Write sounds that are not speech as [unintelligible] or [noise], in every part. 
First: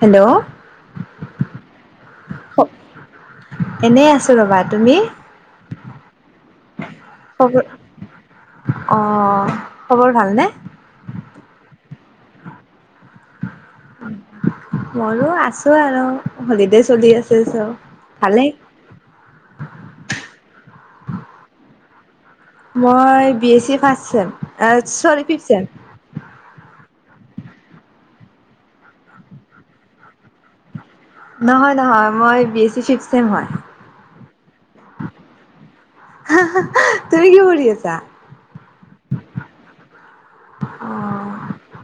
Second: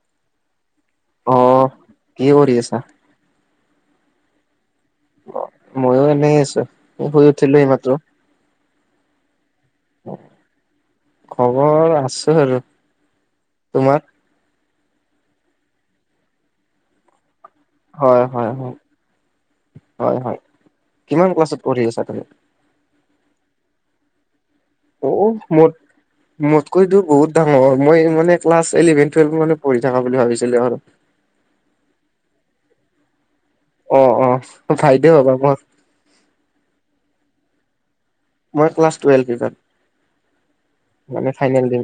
Hello. অ', কি কৰি আছা? এনেই আছোঁ ৰ'বা। তুমি? মইও এনেই আছো, শুই উঠিলো এই মাত্ৰ। অঁ', খবৰ ভাল নে? খবৰ আছো আৰু। তোমাৰ? মোৰো আছো আৰু হলিডে চলি আছে চ। ভালেই হয়-হয়, হয়, হয়-হয়। কিমান ক্লাছত পঢ়ি আছা তুমি? মই B S C first sem. ঔ চৰি ফিফ চেম ম- মোতকৈ তো বহুত ডাঙৰ, মই মানে ক্লাছ ইলেভেন, টুৱেল্ভ মানত পঢ়ি থকা বুলি ভাবিছিলো আৰু। নহয়-নহয় মই বি এছ চি চিক চেম হয়। অঁ', -অঁহ', বাইদেউ হবা মোৰ। তুমি কি কৰি আছা? মই ক্লাছ টুৱেল অ মানে ফাইনেল দিম।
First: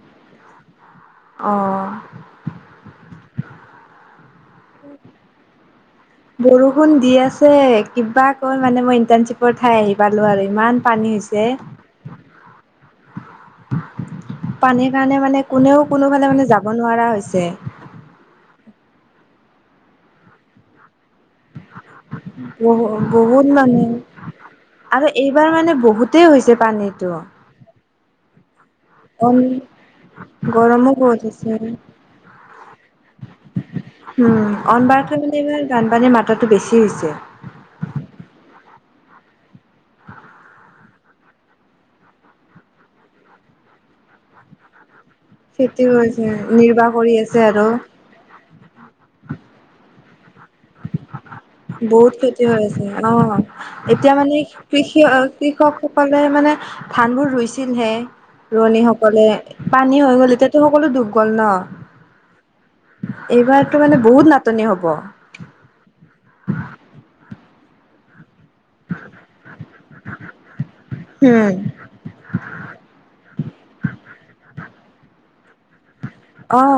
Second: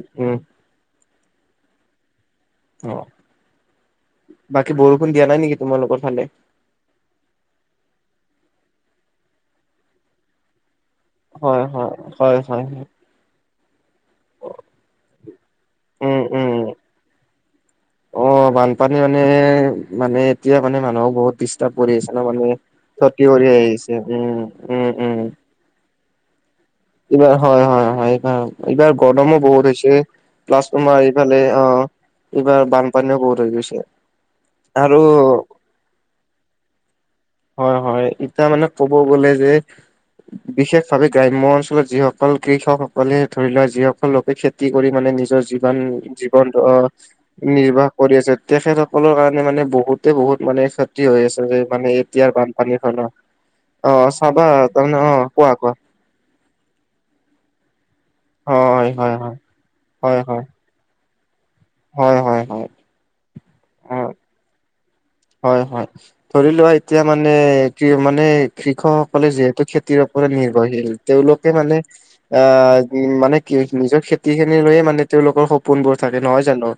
অঁ। অ', বাকী বৰষুণ দিয়া নাই নেকি তোমালোকৰ ফালে? বৰষুণ দি আছে কিবা কে মানে মই ইণ্টাৰ্ণশ্বিপৰ ঠাই আহি পালোঁ আৰু। ইমান- পানী হৈছে হয়-হয়, হয়-হয়। পানীৰ কাৰণে মানে কোনেও উম, কোনোফালে মানে উম। যাব নোৱাৰা হৈছে। অ', বানপানী মানে, মানে এতিয়া মানে মানুহক বহুত দি- কৰি আহিছে ন' মানুহে, বহু ক্ষতি বহুত কৰি আহিছে। উমঁ-উমঁ-উমঁ। তাৰ মানে বহু- তেই হৈছে পানী। এইবাৰ হয়-হয়-হয়, এইবাৰ অঁ',। এইবাৰ- অন গৰমো বহুত হৈছে, প্লাছ গৰমো তোমাৰ বহুত এইফালে হৈছে অঁ', - এইবাৰ বানপানীও বহুত হৈ গৈছে। উম অনবাৰকৈ মানে আৰু- এইবাৰ বানপানীৰ মাত্ৰাটো বেছি হৈছে। হয় হয়, এতিয়া মানে ক'ব গ'লে যে- বিশেষ ভাৱে গ্ৰাম্য অঞ্চলত যিসকল কৃষকসকলে ধৰি লোৱা যিসকল লোকে খেতি কৰি মানে নিজৰ- জীৱন খেতি কৰিছে জীৱনটো অ নিৰ্বাহ কৰি আছে আৰু নিৰ্বাহ- কৰি আছে তেখেতসকলৰ কাৰণে মানে বহুতে বহুত মানে ক্ষতি হৈ আছে যে মানে- এতিয়াৰ ক্ষতি হৈ বানপানীৰ আছে ফলত অঁ অ এতিয়া মানে চাবা তাৰমানে কৃষি অ কোৱা কোৱা কৃষক- কলে মানে ধান বোৰ ৰুইছিলহে হয় হয় ৰোৱনীসকলে হয় পানী হৈ হয় গ'ল হয় এতিয়াটো- সকলো দুব গ'ল ন। হয় হয়। হয় এইবাৰতো অ মানে বহুত নাটনি হব। হয় হয়, ধৰি লোৱা এতিয়া মানে কি মানে- কৃষকসকলে যিহেতু খেতিৰ ওপৰত নিৰ্ভৰশীল উম তেওঁলোকে মানে- আহ মানে কি নিজৰ খেতি খিনি লৈয়ে মানে তেওঁলোকৰ সপ- পোনবোৰ থাকে নহয় অ জানো? অ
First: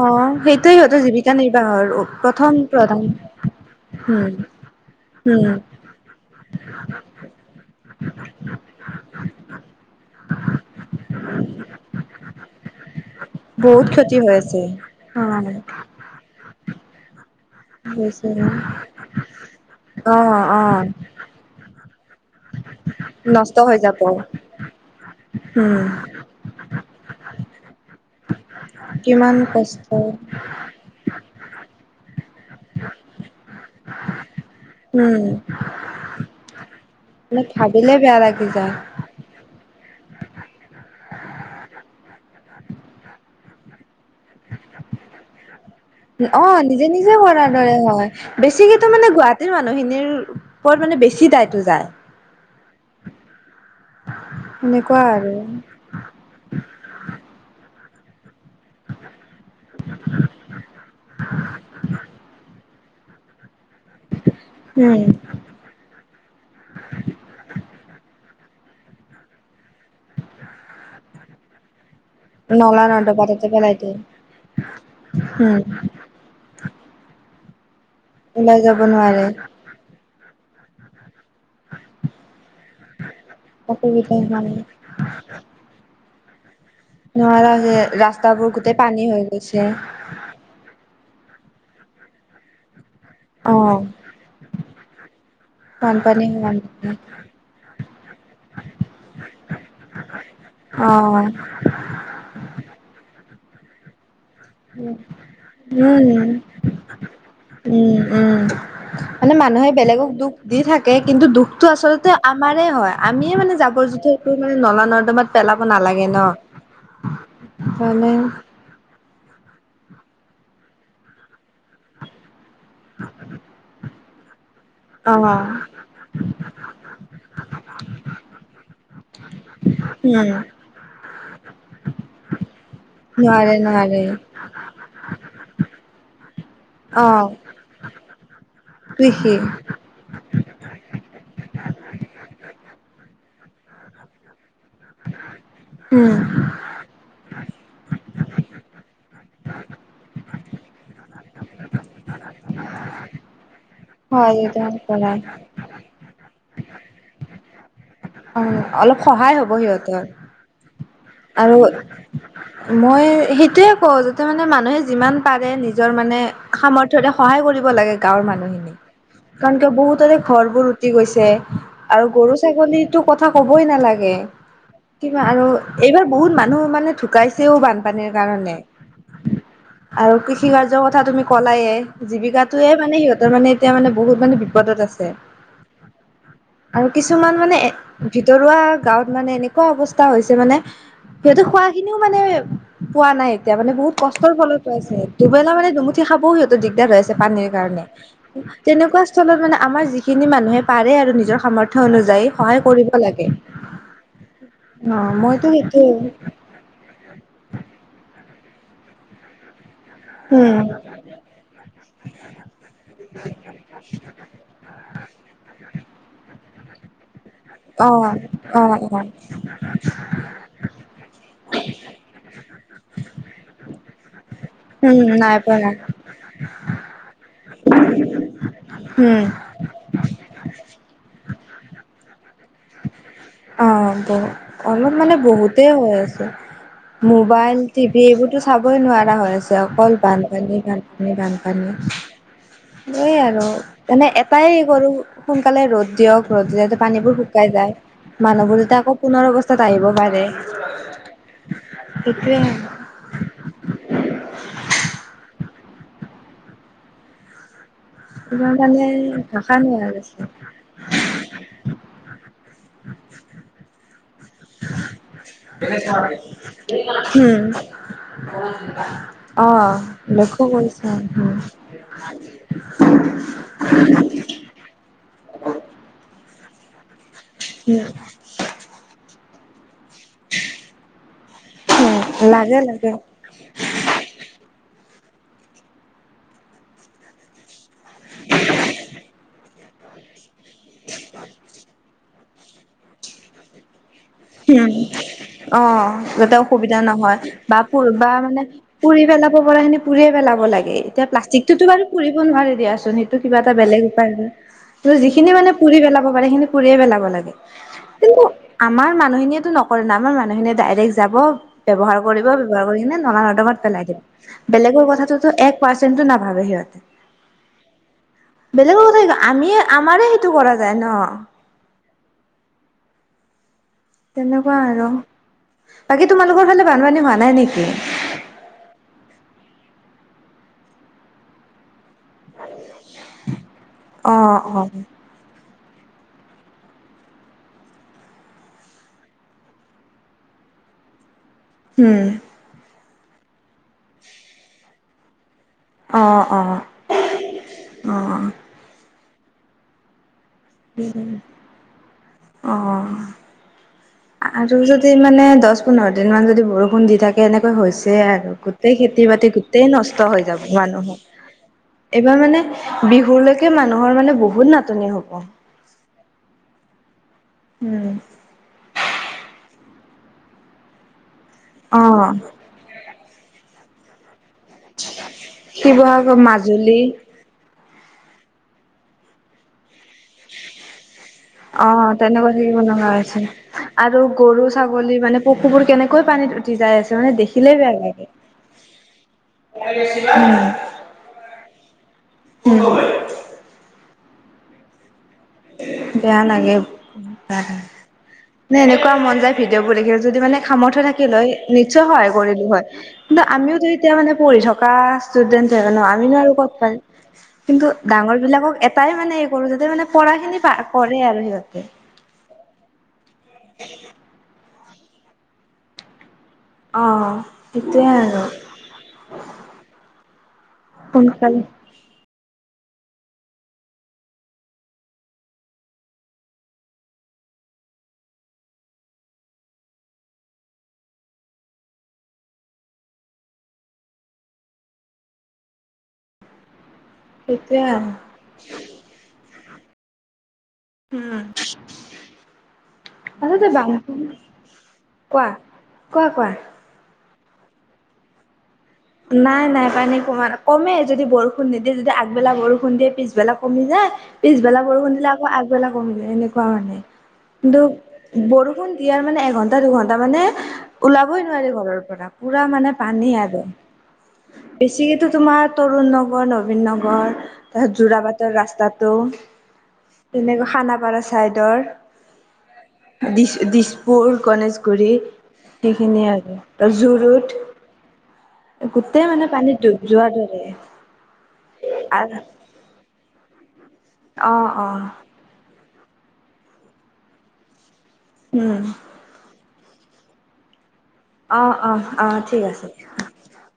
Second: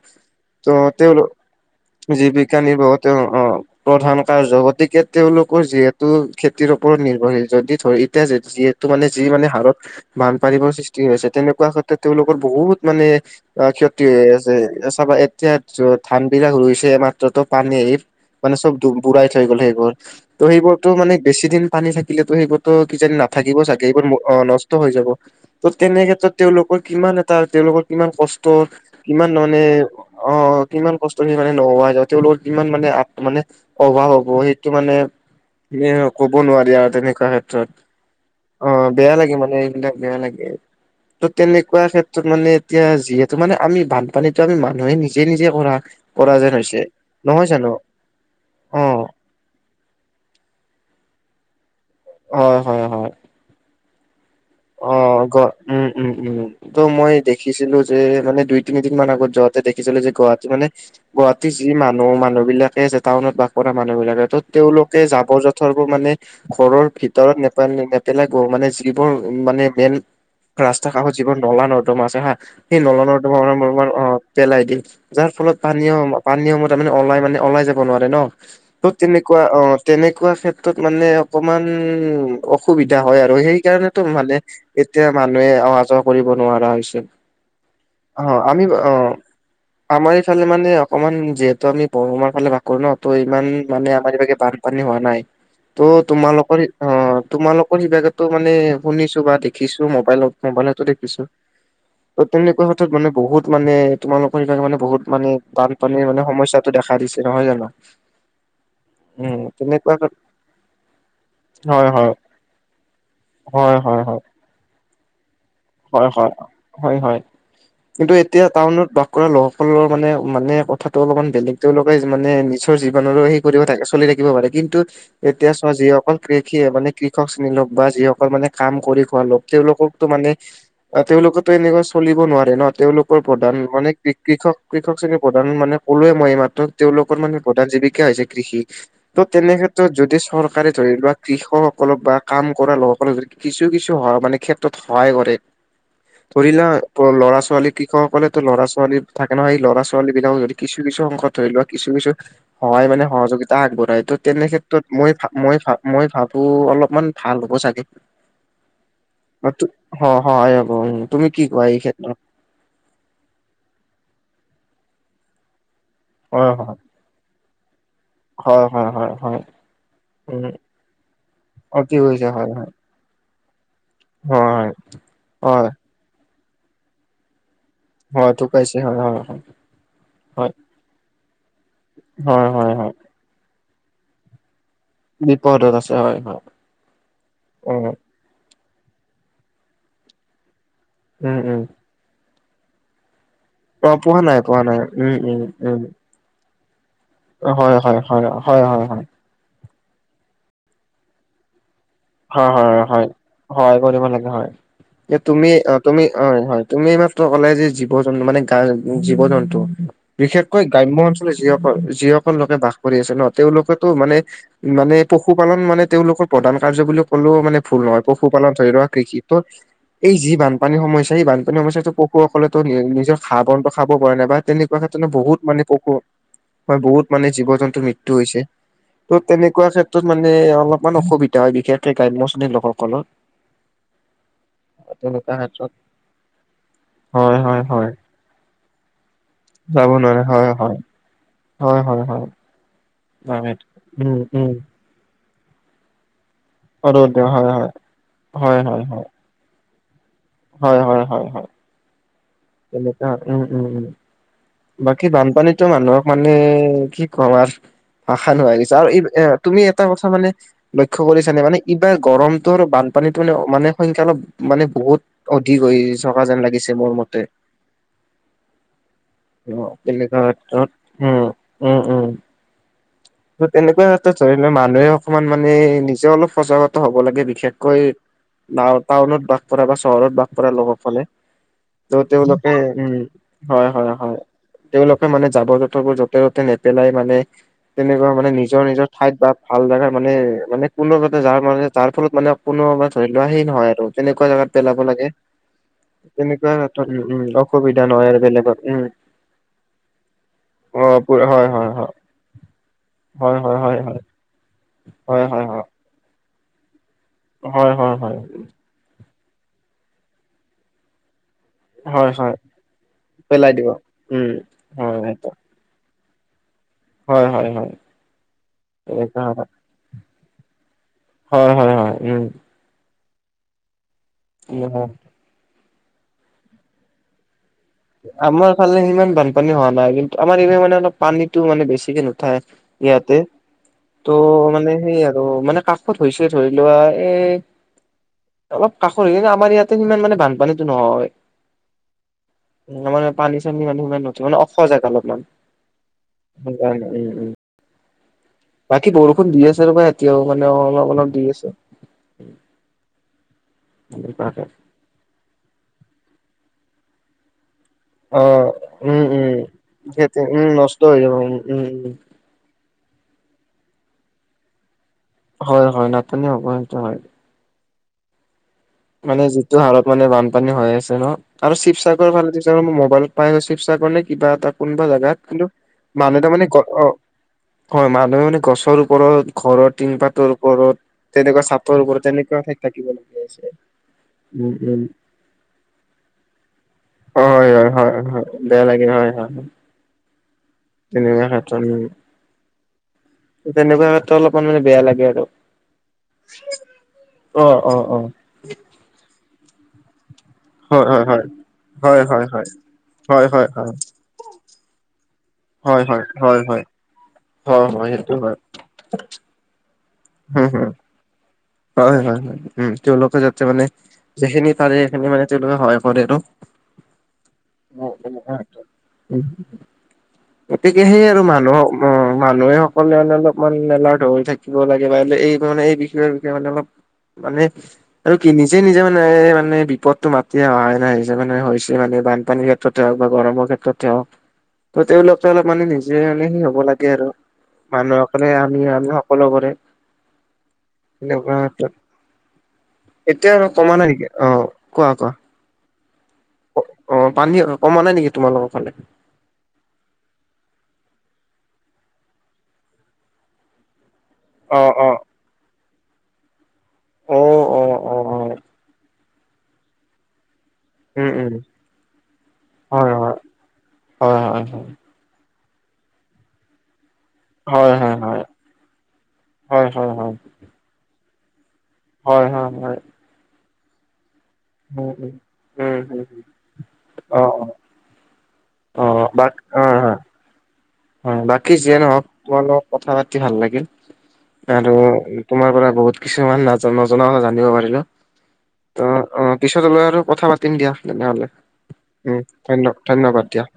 সেইটোৱে ত' সিহঁতৰ তেওঁলোক জীৱিকা নিৰ্বাহৰ প্ৰথম জীৱিকা প্ৰধান নিবাসত- তেওঁ অঁ' প্ৰধান উম কাৰ্য, গতিকে উম তেওঁলোকৰ যিহেত- তু খেতিৰ ওপৰত নিৰ্ভৰশীল, যদি ধৰি এতিয়া যে যিহেতু মানে যি মানে হাৰত- বানপানীবোৰ সৃষ্টি হৈ আছে, তেনেকুৱা ক্ষেত্ৰত তেওঁলোকৰ বহুত মানে- অ' ক্ষতি হৈ আছে, চাবা অ', এতিয়া ধান বিলাক ৰুইছে মাত্ৰ ত' পানী- মানে চব দু বোৰাই থৈ গ'ল সেইবোৰ। অ', ত' অ', সেইবোৰতো মানে বেছি দিন পানী থাকিলেতো সেইবোৰতো কিজানি নাথাকিব চাগে, এইবোৰ অ' নষ্ট হৈ যাব। ত' তেনে হুম' ক্ষেত্ৰত তেওঁলোকৰ কিমান এটা, তেওঁলোকৰ কিমান কষ্ট কিমান মানে অঁ অঁ'- কিমান কষ্টখিনি মানে নোহোৱা হৈ যাব, তেওঁলোকৰ কিমান মানে আ' মানে অভাৱ হ'ব এই- টো মানে উম, এ ক'ব নোৱাৰি আৰু তেনেকুৱা মানে ক্ষেত্ৰত। ভাবিলে বেয়া লাগি যায়। অঁ'- বেয়া লাগে মানে এইবিলাক, বেয়া লাগে। ত' তেনেকুৱা ক্ষেত্ৰত মানে এতিয়া যিহেতু মানে আমি বান- পানীটো আমি মানুহে নিজে, নিজে কৰা, কৰা যেন হৈছে। এইটোৱে কৰা নহয় জানো দৰে হয়, বেছি অ কিন্তু মানে গুৱাহা- তীৰ মানুহখিনিৰ ওপৰত মানে বেছি দায়তো যায়। অঁ' হয়, হয়। সেনেকুৱা অঁ' আৰু গ উম, উম, উম। ত' মই দেখিছিলো যে মানে দুই তিনিদিন মান আগত যাওঁতে দেখিছিলো যে গুৱাহাটী মানে- গুৱাহাটী যি মানুহ, মানুহ বিলাকে যে টাউনত বাস কৰা মানুহ বিলাকে ত' উম, তেওঁলোকে যাবৰ যু- থৰবোৰ মানে ঘৰৰ ভিতৰত নেপল নেপেলাই গ মানে, যিবোৰ- উম মানে মেন ৰাস্তাৰ কাষত যিবোৰ নলা-নৰ্দমা আছে হাঁ- সেই নলা নৰ্দমা নলা-নৰ্দমা তাতে পেলাই দিয়ে [unintelligible] অঁহ' পেলাই দিয়ে, যাৰ ফলত উম, পানী অলমান- পানী সমূহ তাৰমানে ওলাই মানে, ওলাই যাব নোৱাৰে ন, ওলাই যাব ত' নোৱাৰে তেনেকুৱা অঁহ'- তেনেকুৱা ক্ষেত্ৰত মানে অকমান অসুবিধা হয় আৰু সেইকাৰণেটো অসুবিধা মানে- হয়। এতিয়া মানুহে অহা যোৱা কৰিব নোৱাৰা হৈছে। নোৱাৰা যে, ৰাস্তাবোৰ গোটেই পানী হৈ গৈছে। ফালে মানে অকমান যিহেতু আমি বৰমাৰ ফালে বাস- কৰোঁ ন, ত' ইমান অ', মানে আমাৰ ইফালে বানপানী হোৱা নাই। ত' বানপানী হোৱা তোমালোকৰ নিচিনা। অঁ' তোমালোকৰ সিবাগেটো মানে- শুনিছো বা দেখিছো মবাইলত অ', মবাইলটো দেখিছো। ত' তেনেকুৱা কথাত মানে বহুত মানে- তোমালোকৰ এইবাকে মানে, বহুত মানে, বানপানীৰ মানে উম, সমস্যটো দেখা দিছে, নহয় জানো? উম, উম। মানে উম, মানুহে তেনেকুৱা বেলেগক দুখ দি থাকে, কিন্তু দুখটো হয়, আচলতে হয়, আ আমাৰেই হয়, আমিয়েই মানে হয়, হয়, জাবৰ হয়। জোথৰটো মানে নলা-নৰ্দমাত পেলাব নালাগে। হয় ন হয়, হয় হয়, সেইকাৰণে কিন্তু এতিয়া টাউনত বাস কৰা লোকসকলৰ মানে, মানে কথাটো অলপমান বেলেগ, তেওঁলোকে মানে নিজৰ জীৱনৰো সেই কৰি থাকে, চলি থাকিব পাৰে, কিন্তু অ', এতিয়া চোৱা যিসকল কৃষিয়ে মানে, কৃষক শ্ৰেণীৰ লোক বা যিসকল মানে কাম কৰি খোৱা লোক তেওঁলোককটো মানে উম, তেওঁলোকৰটো এনেকুৱা চলিব নোৱাৰে ন, তেওঁলোকৰ প্ৰধান নোৱাৰে মানে নোৱাৰে। কৃ-কৃষক কৃষক শ্ৰেণীৰ প্ৰধান মানে, ক'লোৱেই মই এইমাত্ৰ। তেওঁলোকৰ অ', মানে প্ৰধান জীৱিকা হৈছে কৃষি, ত' কৃষি তেনে ক্ষেত্ৰত যদি চৰকাৰে ধৰি লোৱা, কৃষকসকলক বা কাম কৰা লোকসকলক, যদি কিছু কিছু সহায় মানে ক্ষেত্ৰ ত সহায় কৰে। উম। এতিয়া ল'ৰা-ছোৱালী, কৃষকসকলেটো ল'ৰা-ছোৱালী থাকে নহয়, এই ল'ৰা-ছোৱালী বিলাকক যদি কিছু কিছু অংশত ধৰি লোৱা, কিছু কিছু সহায় মানে, সহযোগিতা আগবঢ়াই, ত' হয় তেনে এইটো ক্ষেত্ৰত কৰা মই ভা, মই ভা মই ভাবো, অলপমান ভাল হ'ব চাগে। উম, অলপ সহায় হ'ব অ', সিহঁত সহায় হ'ব, তুমি কি কোৱা এই ক্ষেত্ৰত? মই সেইটোয়েই কওঁ, যাতে মানে মানুহে যিমান পাৰে, নিজৰ মানে হয় হয় সামৰ্থ ধৰা সহায় কৰিব লাগে। গাঁৱৰ হয় মানুহখিনিক, হয় হয় হয় কাৰণ কিয় বহুতৰে উম ঘৰবোৰ উটি গৈছে, অতি আৰু হৈছে গৰু হয় হয় ছাগলী টো কথা ক'বই নালাগে, হয় কিবা আৰু হয় হয় এইবাৰ বহুত মানুহ মানে ঢুকাইছেও বান পানীৰ হয় কাৰণে ঢুকাইছে হয় হয় হয় আৰু কৃষি হয় কাৰ্যৰ কথা তুমি ক'লায়েই। হয় হয় জীৱিকাটোৱেই হয় মানে সিহঁতৰ মানে এতিয়া মানে বহুত মানে বিপদত আছে। বিপদত আছে হয় হয় আৰু কিছুমান মানে অ ভিতৰুৱা গাঁৱত মানে, এনেকুৱা অৱস্থা হৈছে মানে, উম সিহতে উম খোৱা খিন মানে পোৱা নাই, এতিয়া মানে অ বহুত পোৱা কষ্টৰ নাই ফলত পোৱা নাই পাইছে, উম উম দুবেলা মানে উম দুমুঠি খাবও সিহ দিগদাৰ হৈছে পানীৰ হয় কাৰণে, হয় হয় হয় হয় হয় তেনেকুৱা অঞ্চলত মানে আমাৰ যিখিনি মানুহে পাৰে আৰু নিজৰ সামৰ্থ্য অনুযায়ী, হয় সহায় হয় কৰিব হয়, লাগে সহায় কৰিব লাগে হয়, অ মইতো তুমি, অ', সেইটোয়ে তুমি, হয় হয়, তুমি মাত্ৰ ক'লা যে জীৱ জন্তু, মানে গা জীৱ জন্তু বিশেষকৈ উম গ্ৰাম্য অঞ্চলত যিসকল, যিসকল লোকে বাস কৰি আছে ন, তেওঁলোকেতো মানে মানে পশুপালন মানে, তেওঁলোকৰ প্ৰধান কাৰ্য বুলি কলেওঁ মানে ভুল অ নহয়, পশুপালন অ ধৰি লোৱা অ কৃষিত এই যি বানপানীৰ সমস্যা, এই বানপানীৰ সমস্যাটো পশুসকলেতো নিজৰ ঘাঁহ বনটো খাব পৰা নাই, বা তেনেকুৱা ক্ষেত্ৰত মানে উম নাই বহুত পৰা মানে নাই। পশু হয়, বহুত মানে জীৱ জন্তুৰ মৃত্যু হৈছে, উম ত' তেনেকুৱা ক্ষেত্ৰত মানে অলপমান অসুবিধা। হয়, বিশেষকৈ গ্ৰাম্য শ্ৰেণীৰ লোকসকলৰ। অ', বহু, অলপ মানে তেনেকুৱা বহুতেই ক্ষেত্ৰত হৈ আছে। হয় মোবাইল হয় হয় টিভি এইবোৰতো চাবই নোৱাৰা হৈ আছে, যাব অকল নোৱাৰে হয় বানপানী, হয় বানপানী, বানপানী। হয়, হয়, হয়। সেইয়াই আৰু, হয় মানে উম এটাই উম হেৰি কৰো, সোনকালে ৰ'দ দিয়ক। ৰদ দিলেতো ৰ'দ পানীবোৰ দিয়া হয় শুকাই হয় যায়, হয় মানুহবোৰ যাতে হয় আকৌ হয় পুনৰ অৱস্থাত আহিব পাৰে। হয়, হয়, হয়, হয়। সেইটোৱে অ', উম উম উম, বাকী বানপানীটো মানুহক মানে, কি কম আৰু? ভাষা ইমান নোৱাৰি [unintelligible] মানে আৰু ভাষা তুমি এটা কথা মানে নোহোৱা লক্ষ্য কৰিছ নে মানে এইবাৰ গৰমটোৰ বানপানীটো মানে মানে সংখ্যা অলপ মানে বহুত অধিক হৈ থকা যেন লাগিছে মোৰ মতে হম অ অহ তেনেকুৱা লক্ষ ক্ষেত্ৰত কৰিছো অ উম উম উম ত তেনেকুৱা ক্ষেত্ৰত ধৰি লোৱা মানুহে অকমান মানে নিজেও অলপ সজাগত হ'ব লাগে বিশেষকৈ উম না টাউনত বাস কৰা বা চহৰত বাস কৰা লোকসকলে উম ত তেওঁলোকে লাগে লাগে উম হয় হয় হয় তেওঁলোকে মানে জাবৰ জোথৰবোৰ য'তে ত'তে নেপেলাই মানে তেনেকুৱা মানে নিজৰ নিজৰ ঠাইত বা ভাল জেগা মানে মানে কোনোতে যাৰ মানে যাৰ ফলত মানে কোনোবাৰ ধৰি লোৱাহে নহয় আৰু তেনেকুৱা জাগাত উম পেলাব লাগে অ যাতে তেনেকুৱা অসুবিধা ক্ষেত্ৰত উম নহয় উম বা প অসুবিধা নহয় বা আৰু মানে বেলেগত উম পুৰি পেলাব পাৰি পুৰিয়ে পেলাব লাগে অ এতিয়া প্লাষ্টিক হয় টো হয় পুৰি নোৱাৰে দিয়াচোন সেইটো কিবা হয় এটা হয় হয় বেলেগ হয় উপায় হয় হয় যিখিনি হয় মানে পুৰি পেলাব পাৰে সেইখিনি পুৰিয়ে পেলাব লাগে হয় হয় হয় কিন্তু আমাৰ মানুহখিনিয়েতো নকৰে ন আমাৰ মানুহখিনিয়ে ডাইৰেক্ট যাব ব্যৱহাৰ হয় কৰিব হয় ব্যৱহাৰ কৰি কিনে নলা নৰ্দমাত পেলাই দিব উম বেলেগৰ হয় সেইটো কথাটোতো এক পাৰ্চেন্টু নাভাবে সিহঁতে হয় হয় হয় বেলেগৰ কথা তেনেকুৱা আমিয়ে আমাৰে সেইটো কৰা যায় ন হয় হয় হয় উম তেনেকুৱা আৰু হয়। বাকী তোমালোকৰ ফালে বানপানী হোৱা নাই নেকি আমাৰ ফালে সিমান বানপানী হোৱা নাই কিন্তু আমাৰ এই মানে অলপ পানীতটো মানে বেছিকে নুঠায় ইয়াতে অ ত' অ মানে সেই আৰু মানে কাষত হৈছে ধৰি লোৱা এ অলপ কাষৰে আমাৰ ইয়াতে সিমান মানে বানপানীতো নহয় উম উম্ আমাৰ ইয়াত পানী চানী মানে নোসোমাই মানে অলপ উখ জেগা অলপমান অঁ অঁ সেইকাৰণে উম উম অঁ বাকী বৰষুণ দি আছে ৰবা এতিয়াও মানে অলপ অলপ দি আছে অ আৰু যদি মানে দহ পোন্ধৰ দিন মান যদি বৰষুণ দি থাকে এনেকৈ হৈছে এয়াই অ আৰু গোটেই উম খেতি উম বাতি গোটই নষ্ট সেইটো হৈ উম যাব নষ্ট হৈ যাব উম উম উম মানুহৰ এইবাৰ মানে বিহুলৈকে মানুহৰ মানে বহুত নাটনি হ'ব হয় হয় নাটনি হ'ব সেইটো হয় উম মানে যিটো হাৰত মানে বানপানী হৈ আছে ন আৰু শিৱসাগৰ অ', ফালে মই মোবাইলত পাই আছো শিৱসাগৰ নে কিবা এটা কোনোবা জেগাত কিন্তু শিৱসাগৰ, মানুহ তাৰ মানে মাজুলী অ হয় মানুহে মানে গছৰ ওপৰত ঘৰৰ তিন পাতৰ ওপৰত তেনেকুৱা চাতৰ ওপৰত তেনেকুৱা ঠাইত থাকিব লগীয়া হৈছে আৰু গৰু উম উম ছাগলী মানে পশুবোৰ কেনেকৈ পানীত উঠি যাই আছে হয় নে দেখিলেই হয় বেয়া হয় লাগে হয় বেয়া লাগে হয় হয় উম্ তেনেকুৱা ক্ষেত্ৰত উম উম তেনেকুৱা ক্ষেত্ৰত অলপমান মানে বেয়া লাগে আৰু বেয়া লাগে অ অ অ এনেকুৱা মন যায় ভিডিঅ' বোৰ দেখিলে যদি মানে সামৰ্থ হয় হয় থাকিল লৈ নিশ্চয় সহায় কৰিলো হয় কিন্তু হয় হয় আমিওতো হয় এতিয়া মানে পঢ়ি থকা ষ্টোডেন্ট হয় [unintelligible] আমিনো হয় আৰু হয় ক'ত হয় পাম হয় হয় কিন্তু হয় সেইটো হয় ডাঙৰবিলাকক এটাই মানে পঢ়ো যেতিয়া মানে পঢ়াখিনি হম পা হম কৰে আৰু সিহঁতে। হয় হয় হয়, উম, তেওঁলোকে যাতে মানে যিখিনি পাৰে সেইখিনি মানে তেওঁলোকে সহায় কৰে আৰু। অ', সেইটোয়ে আৰু [unintelligible] গতিকে সেই আৰু সোনকালে মানুহক অ' মানুহে সকলে মানে অলপমান এলাৰ্ট হৈ থাকিব লাগে বা এই মানে এই বিষয়ে সেইমানে অলপ মানে আৰু কি নিজে নিজে মানে এ, মানে বিপদতটো মাতি অহাই নাই নিজে মানে হৈছে মানে বানপানীৰ ইয়াত। ত'তে হওক বা গৰমৰ ক্ষেত্ৰতে হওক ত' তেওঁল অলপ মানে নিজে মানে হে হ'ব লাগে আৰু। সেইটোয়ে আৰু। মানুহসকলে আমি, আমি সকলোবোৰে। উম, লেবাৰ এটা এতিয়া আৰু আচলতে বান কমা নাই নেকি? অ' কোৱা, কোৱা। অ' পানী কমা নাই নেকি তোমালোকৰ ফালে? নাই নাই পানী কমা, কমে যদি বৰষুণ নিদিয়ে যদি আগবেলা বৰষুণ দিয়ে পিছবেলা কমি যায় অ পিছবেলা অ বৰষুণ দিলে আকৌ আগবেলা কমি যায় এনেকুৱা হয় মানে অ কিন্তু অ অ বৰষুণ দিয়াৰ মানে এঘন্টা দুঘন্টা মানে উম ওলাবই উম নোৱাৰি ঘৰৰ পৰা, পুৰা মানে পানী আৰু। হয় হয় হয়। বেছিকেতো তোমাৰ তৰুণ নগৰ, নবীন নগৰ হয় হয় তাত হয় যোৰাবাটৰ ৰাস্তাটো, হয় হয় হয় তেনেকৈ খানাপাৰা চাইডৰ হয় হয় হয়। দিছ-দিছপুৰ, গণেশগুৰি উম উম উম উম সেইখিনিয়ে আৰু, অ যৰুুট। অ অ গোটেই মানে বাক পানীত অ ডুব হয় যোৱাৰ ধৰে। হয়, বাকী যিয়ে ন'হওক তোমাৰ লগত কথা পাতি ভাল লাগিল অ', আৰু অ', তোমাৰ পৰা বহুত কিছুমান ন' নজনা কথা জানিব পাৰিলোঁ। উম। অ', অ' পিছত লৈ আৰু কথা পাতিম দিয়া তেনেহ'লে, অ', অ', অ', উম, ঠিক আছে। ধন্য-ধন্যবাদ দিয়া।